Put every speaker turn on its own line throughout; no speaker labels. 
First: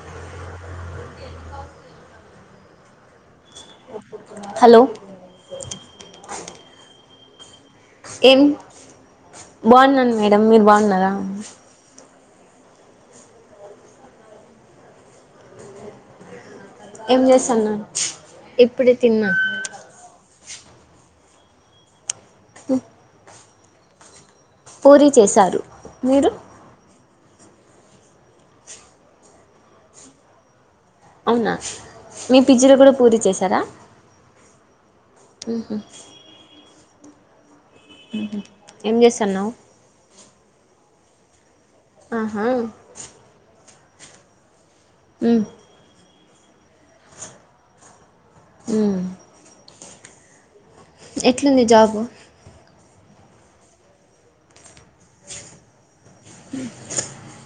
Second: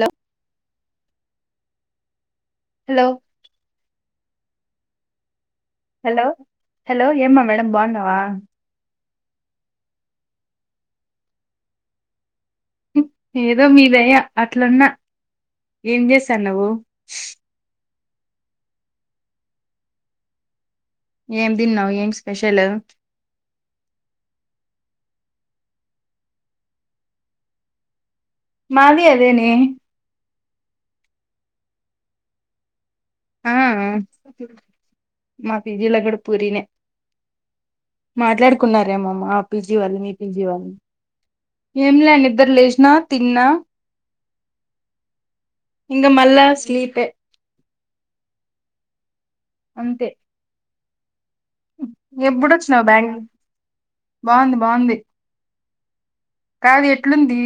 లో hello
hello
hello hello ఏమమె బాన్నావా
బావున్నాను మేడం మీరు బావున్నారా?
ఏదో మీదయ అట్లున్న ఏం చేస్తాన్నావు?
ఏం చేస్తాన్నా ఇప్పుడే తిన్నా
ఏం తిన్నావ్ ఏంస్ పెషలు
పూరి చేశారు మీరు
మాది అదే నే
అవునా మీ పిజ్జిలో కూడా పూరీ
ఆ
చేశారా
ఉ
ఉహు
మాఫీజిలో గూడ పూరినే
ఏం
మాట్లాడుకున్నారేమమ్మా
చేస్తున్నావ్
పీజీ వాళ్ళు, మీ పీజీ వాళ్లు. ఏం లేం
ఆహా
నిద్రా లేసినా తిన్నా
ఉ
ఇంగ మళ్ళా స్లీపె
ఉ
అంతే
ఎట్లుంది జాబు?
ఆ బ్యాంక్ బావుంది బావుంది కాదు ఎట్లుంది?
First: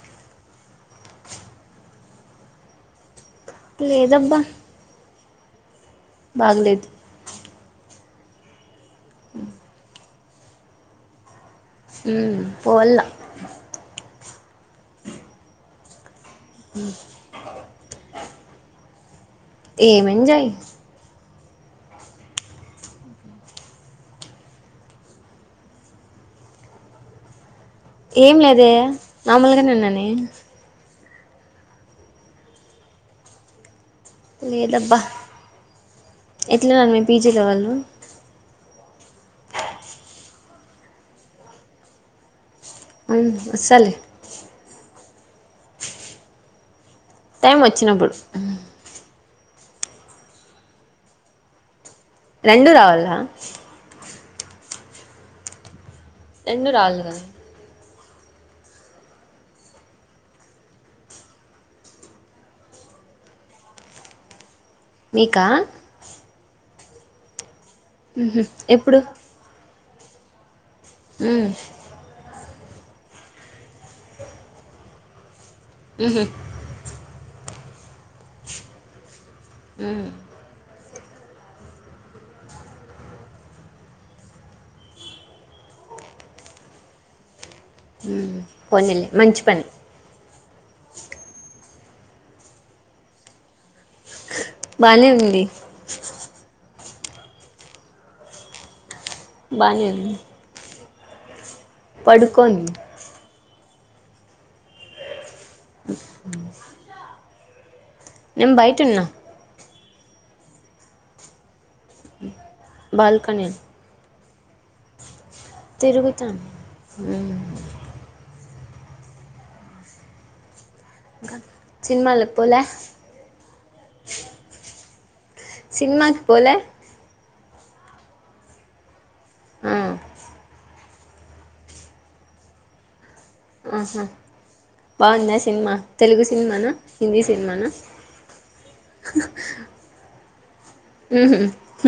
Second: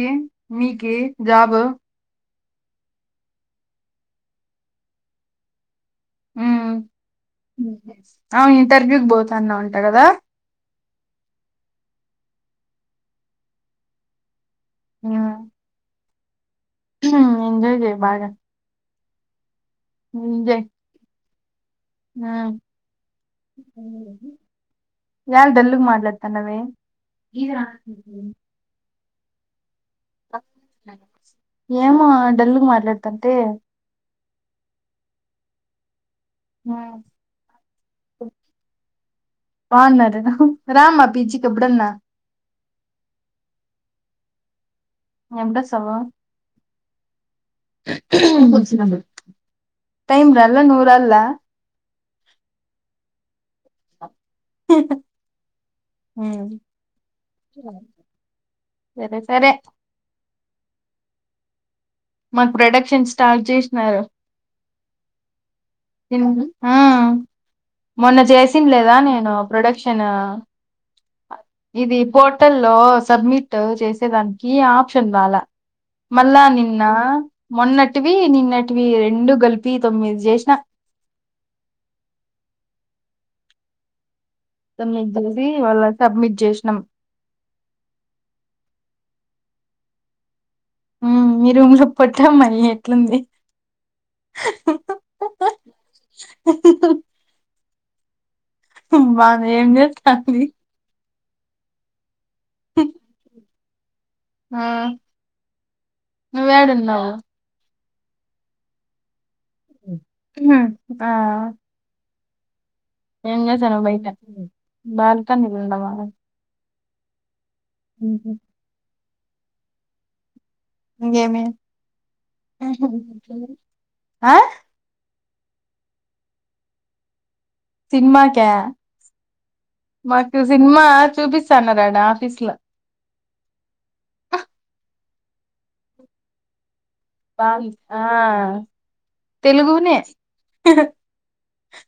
మీకి జాబ్
లేదబ్బా బాగలేదు.
ఆ ఇంటర్వ్యూకి పోతాన్నావంటా కదా.
ఉ పోవాల్లా
ఆ
ఉ
ఎంజయ్ చేయి బాగా
ఏం ఎంజాయ్
ఆ ఎల్ డల్ గా మాట్లాడ్తానవే
ఏం లేదే మామలుగానే ఉన్నానే ఏన్
ఏమో డల్లుగా మాట్లాడ్తంటే
లేదబ్బా ఎట్లున్నారు మీ పీ. జీలో వాళ్ళు
బాగున్నారు రా రామా పీ. జికీ ఎప్పుడు అన్న
ఆమ్ వస్సలే
ఎప్పుడోస్సవు
టైం వచ్చినప్పుడు హ్మ్
టైం రాల్ల నూ రాళ్ల
రెండు రావాలా
[unintelligible] మ్మ్
రెండు రాళ్ళు కదా
సరే సరే మాకు ప్రొడక్షన్ స్టార్ట్ చేస్నరు
మీకా
ఆహ్ మొన్న
ఉహు
చేసింద్ లేదా.
ఎప్పుడు
నేను ప్రొడక్షన్ నిన్నా
ఉ
ఆ ఇది పోట్ టల్లో సబ్మిట్ చేసేదానికి ఆప్షన్ వాలా
ఉహు
మళ్ళ నిన్నా మొన్నటివి, నిన్నటివి రెండు కలిపి
ఉ
తొమ్మిది చేస్న సమిట్ చేసి ఇవాళ్ళ సబ్మిట్ చేస్నాం.
హ్మ్ పోనిల్లే మంచి పని
ఉహ్మ్ మీ రూమ్లో పొట్టమ్మాయి ఎట్లుంది. హే
బాన్నే ఉంది
బాన్నే ఏం
బానే
జేస్తాంధి
పడుకొంది
ఆ నువేడున్నావు
నేను బయ్టున్నా.
హ్మ్ ఆ ఏం
బాల్కనీ
జెస్తనావ్ బయట బాల్ కన్ ఉన్నవా
మ్
మ్ హు
ఇంకా
ఇంకేమి
సినిమలక్ పోలే
ఆ
సినిమాకి పోలే.
సినిమాకా
ఆ
మాకు సినిమా చూపిస్త అన్నరాడా ఆఫీస్ ల
ఆహా బాగుందా సినిమా తెలుగు సినిమానా. హిందీ సినిమానా
ఆ తెలుగునే
ఉహు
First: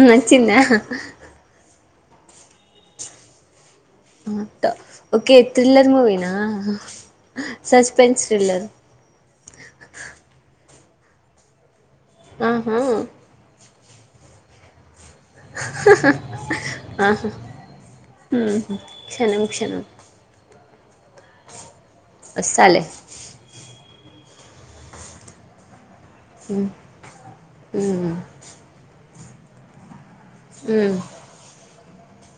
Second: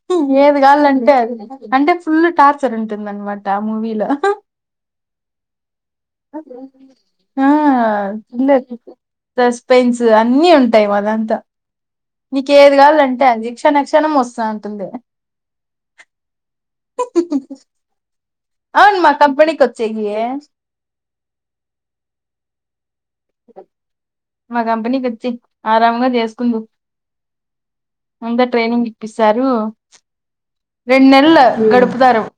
నచ్చిందా
ఏది కావలంటే అది అంటే. ఫుల్ టార్చర్ ఉంటుంది అన్నమాట
అంతా ఓకే థ్రిల్లర్ మూవీ.
ఆ
థ్రిల్లర్
ఇందులో సస్పెన్స్ అన్ని ఉంటా ఇవాలంతా. నీకేది
ఆహా
కావాలంటే అది. క్షణ క్షణం వస్తా అంటుంది.
హా హా ఆహా ఉహు
అవును మా
క్షణం
కంపెనీకి
క్షణం
వచ్చేయ్యి.
ఒస్తాలే
మా కంపెనీ కి వచ్చేయి ఆరామ్ గ వర్క్ చేస్తుండు,
ఉమ్ ఉమ్
అంత ట్రైనింగే. పిసరు
ఉమ్
రెండు నెల్లు గడువు. దరువు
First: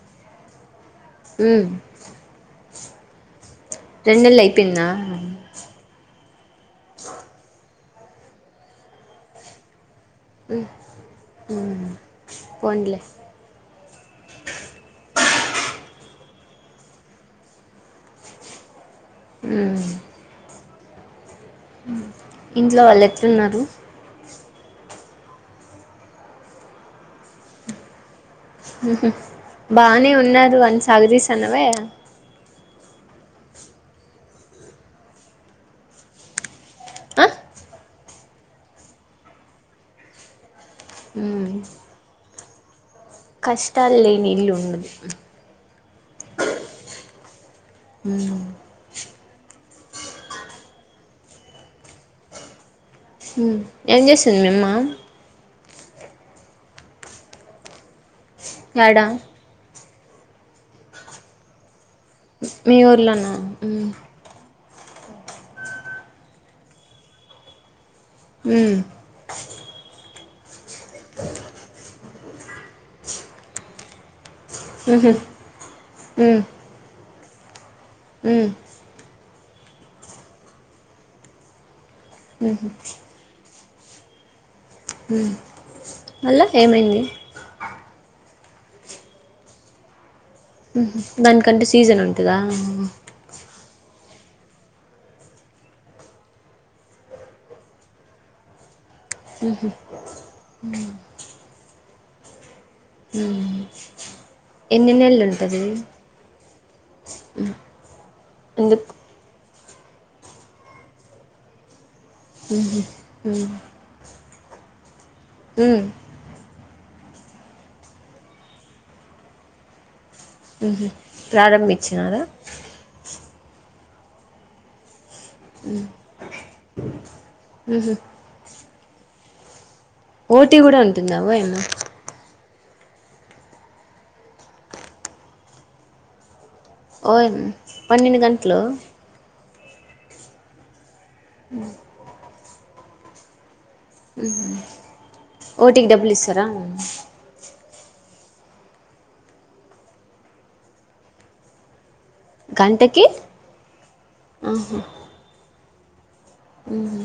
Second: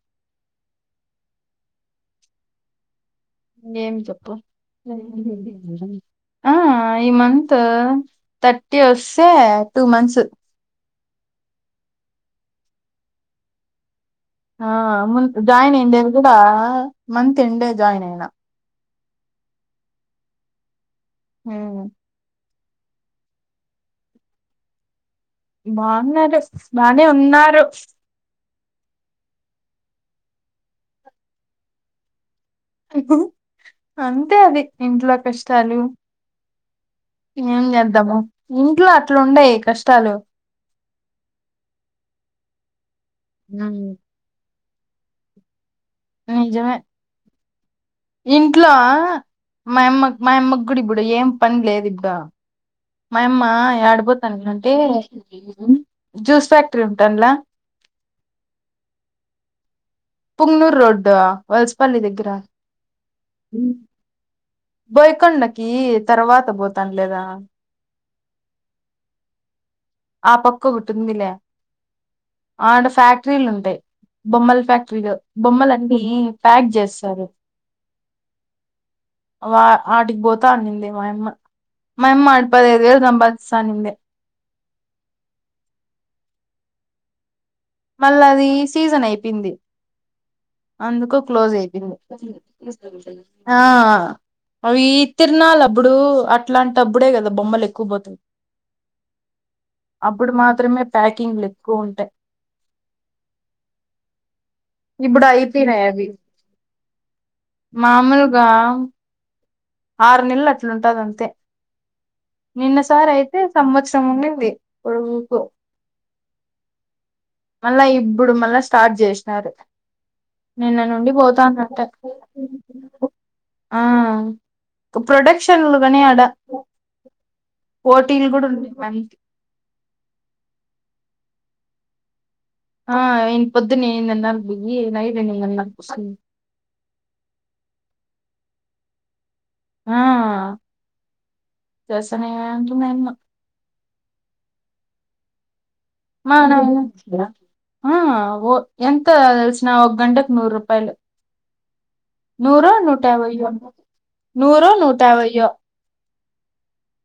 మ్
ఏం చెప్పు
అయిపోయిందా
ఆ ఈ మంత్ థర్టీ వస్తే టూ మంత్స్.
మ్ ఉమ్ పోన్లే
ఆ ముందు జాయిన్ అయుండేది కూడా మంత్ ఎండే జాయిన్ అయినా.
మ్
హమ్
ఇంట్లో వాళ్ళు ఎట్లున్నారు.
బాగున్నారు, బానే ఉన్నారు.
బానే ఉన్నారు అని సాగదీస్తాన్నవే.
అంతే అది ఇంట్లో కష్టాలు
ఆ
ఏం చేద్దాము ఇంట్లో అట్ల ఉండయి కష్టాలు
ఉమ్
ఉమ్
కష్టాలు లేని ఇల్లు ఉండదు
నిజమే
ఉమ్
ఇంట్లో మా యమ్మ మా యమ్మ గూడ ఇప్పుడు ఏం పన్లేదు ఇప్పుడు మాయమ్మ
ఉమ్ ఏం చేస్తుంది మీ
ఏడపోతాను
అమ్మ
అంటే జ్యూస్ ఫ్యాక్టరీ ఉంటాన్ల
యాడ
పుంగ్నూర్ రోడ్ వల్సపల్లి దగ్గర
మీ ఊర్లోనా
ఉమ్ బోయకొండకి తర్వాత పోతానులేదా
మ్
ఆ ప క్కో కటుందిలే ఆడ ఫ్యాక్టరీలు ఉంటయి బొమ్మల
ఉహు
ఫ్యాక్టరీలో బొమ్మలన్ని ప్యాక్ చేస్తారు
అ
వా ఆటికి పోతా ఉన్నింది మాయమ్మ మాయమ్మ ఆడ
ఉహు
పదైదువేలు సంపాదిస్ తనిందే
మ్ మళ్ళా ఏమైంది
మళ్ళ అది సీజన్ అయిపోయింది
ఊహు
అందుకో క్లోజ్
దానికంటే
అయిపోయింది
సీజన్ ఉంటదా
ఆ ఆ అవి తిర్ నాలా అప్పుడు అట్లాంటిప్పుడే కదా బొమ్మలు ఎక్కువ పోతయి
ఉ హు
మాత్రమే ప్యాకింగ్లు ఎక్కువ ఉంటాయి
ఎన్ని నెలలు
ఇప్పుడు
ఉంటది
అయిపోయినాయి అవి మామూలు గా
ఎందుకు
ఆరు నెలలు అట్లుంటది అంతే నిన్న సార్ అయితే సంవత్సరం ఉండింది ఇప్పుడు
హు
మళ్ళా ఇప్పుడు మళ్ళా స్టార్ట్ చేసినారు నిన్న
ఊహు
నుండి పోతానంట
ప్రారంభించినారా
ఆ ప్రొడక్షన్లు గానీ ఆడా పోటీలు గుడు ఉంటాయి వాళ్ళకి
పోటీ గూడ ఉంటుందా ఓయమ్మ
ఆ ఇ పొద్దునే ఏడు నన్నాల్ బోయి నై ఎనిమిది నన్నాల్
ఓయిన్ పన్నెండు గంటలు
ఆ దసనీయే అంటూనే అమ్మ
ఓటీకి డబ్బులు
మా
ఇస్తారా
నాయన ఆ ఓ ఎంత ఎల్సిన ఒక గంటకు నూరు రూపాయలు నూరో నూట
గంటకి
యాబైయో నూరో నూట యాభైయో
మ్మ్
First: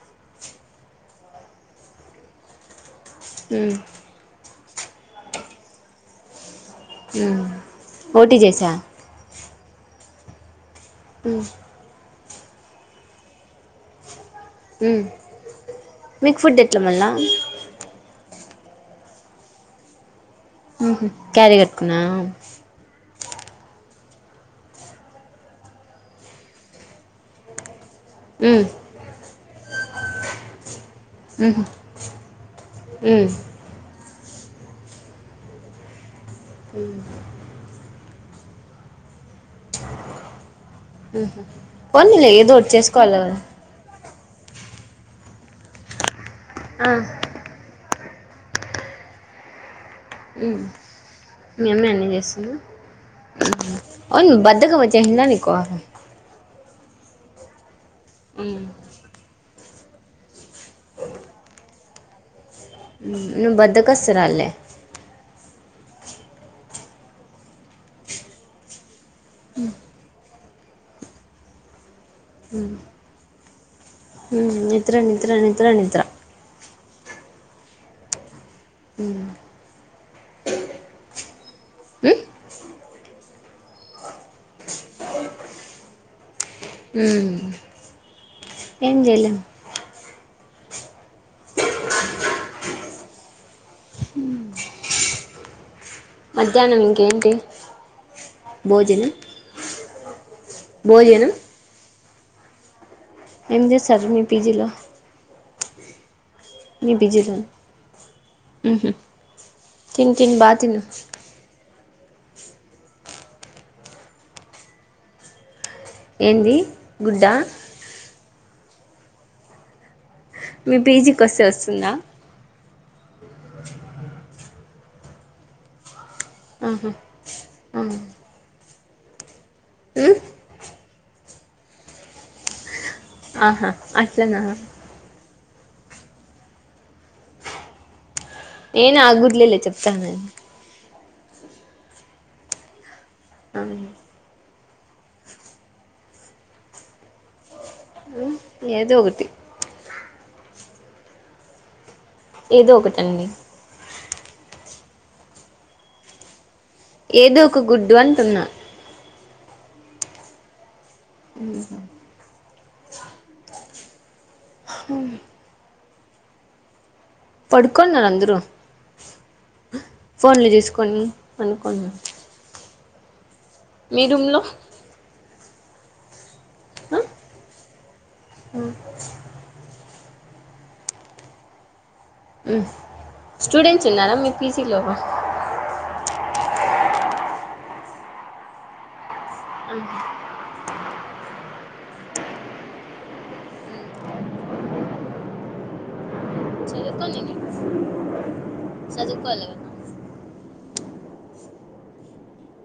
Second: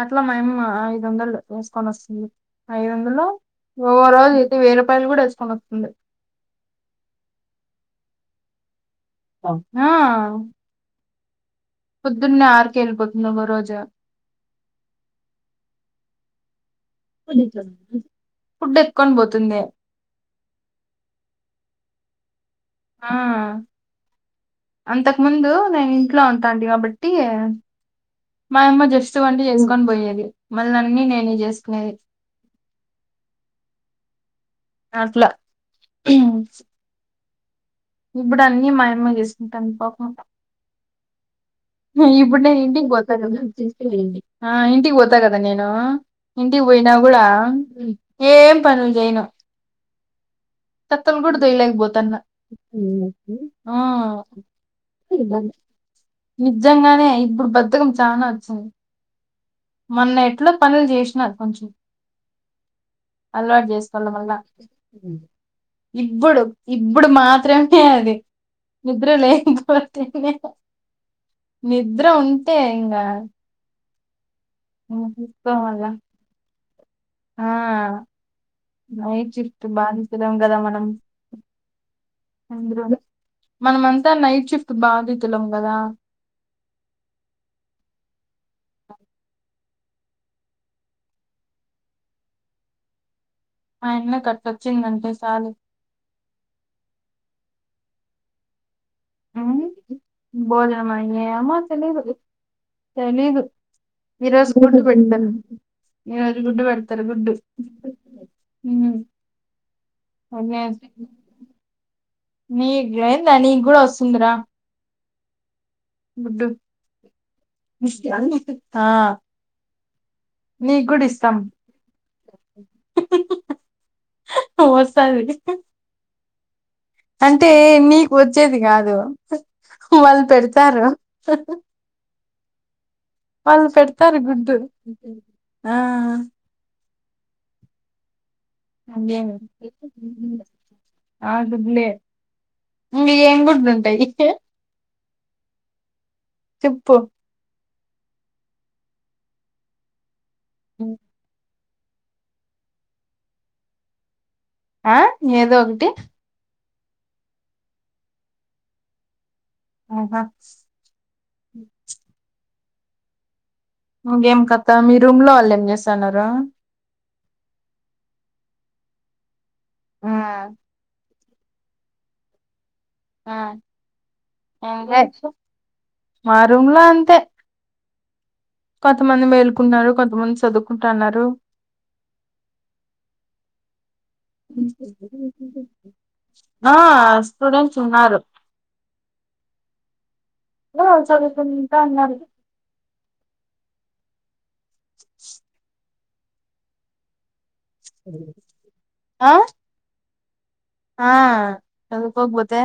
అట్లా మేము ఐదు వందలు తీసుకొని వస్తుంది ఐదు వం లో
మ్
ఒవరోజి ఈ వెయ్యి రూపాయలు గూడ వేసుకొని వత్తుంది
పోటీ జేసా
అవు ఆ
హ్మ్
పొద్దున్నే ఆరుకె వెళ్ళిపోతున్నా ఓగా రోజా
హ్మ్ మీకు ఫుడ్ ఎత్
[unintelligible] ఫుడ్ ఎక్కొని పోతుందే
ఉహు క్యారీ కట్కున్నాము
ఆ అంతకు ముందు నేను ఇంట్లో ఉంటటి గాబట్టి ఏ
మ్
మాయమ్మ జస్ట్ వంట చేసుకు పన్ బోయేది మల్లన్
ఊహ్మ్ ఉం
అట్లా
ఉ
ఇప్పుడు అన్నీ మాయమ్మ చేసింది కంది పాప ఉం
ఊహు పోనీలే
ఇప్పుడు
ఏదో
నేను
ఒకటి
ఇంటికీ పోతా
చేసుకోవాలి కదా
గదా చేస్తే వేయండి ఆ ఇంటికి వోతాగదా నేను ఇంటి
ఆ
ఒయినా గుడా ఉం ఏం పనులు జేయను తత్తల్ గుడు దెలెక్ బోతు
పని చేస్తుండ్రు ఊహ్మ్ అవును
ఆ
బద్దకం వచ్చేసిందా నీకు
నిజంగానే ఇప్పుడు బద్దకం
మ్మ్,
తానవొచింది మొన్న ఎట్లో పనులు చేసినారు కొంచెం
నువ్వు
అల్వాటు జెసుకోవాలా మల
బద్దకస్తురాలే
ఇప్పుడు ఇప్పుడు మాత్రమే అది నిద్ర లేకపోతేనే నిద్ర ఉంటే ఇంగా
మ్మ్, నిద్ర నిద్ర నిద్ర
తీసుకోవాల
నిద్ర
ఆ
మ్మ్.
నైట్ షిఫ్ట్ బాధితులం కదా మనం
మ్మ్?
అందులోను మనమంతా నైట్ షిఫ్ట్ బాధితులం గదా
మ్మ్. ఏం చేయలేం
ఆయన్నే కటొచ్చిందంటే చాలు
మధ్యాహ్నం ఇంకేంటి భోజనం
ఊమ్ భోజనమ
భోజనం
ఏమో తెలిదు తెలీదు
ఏం చేస్తారు మీ
ఈరోజు
పీజీలో
గుడు పెడం ఈ రోజ్ గుడ్
మీ
పెడతారు గుడ్డు
పీజీలో మ్హూ.
ఊమ్
తిను తిను బా తిను
అన్నేసి నీక్ లెంద నీ కూడా వసుందిరా
ఏంది గుడ్డ
ఆ
మీ
నీకు
పీజీకి వస్తే వస్తుందా
వస్తాది
ఆహా
అంటే
ఆ.
నీకు వచ్చేది గాద్ దు
మ్మ్?
వాళ్ళు పెడతారు వాళ్ళు
ఆహా
పెడతారు
అట్లనా
గుడ్డు ఆ ఆ
నేను ఆ
అదే
గుడ్లే లే చెప్తాన
ఆ గుడ్లే ఇంగ ఏం గుడ్లు
ఆ.
ఉంటాయి తిప్పు
ఏదో ఒకటి
ఉమ్
ఏదో ఒకటి అండి
ఆ ఏదో ఒకటి
ఏదో ఒక గుడ్డు అంటున్నా
ఆ హా ఇకేం కథా మీ రూమ్ లో వాళ్ ఏం చేసన్నారు
పడుకున్నారు అందరూ ఫోన్లు జూ సుకొని పడుకున్నర్
ఆ ఏం చే మా రూమ్ల
ఆ?
అంతే కొంతమంది మేలుకున్నారు కొంతమంది చదువుకుంటన్నారు
ఉ స్టూడెంట్ తిన్నార మీ పిసీ లో
ఆ స్టూడెంట్స్ ఉన్నారు. లో చదువుకుంట ఉన్నారు.
చదువుకోని
ఆ
చదువుకోవాలి కదా
హా చదువుకోకపోతే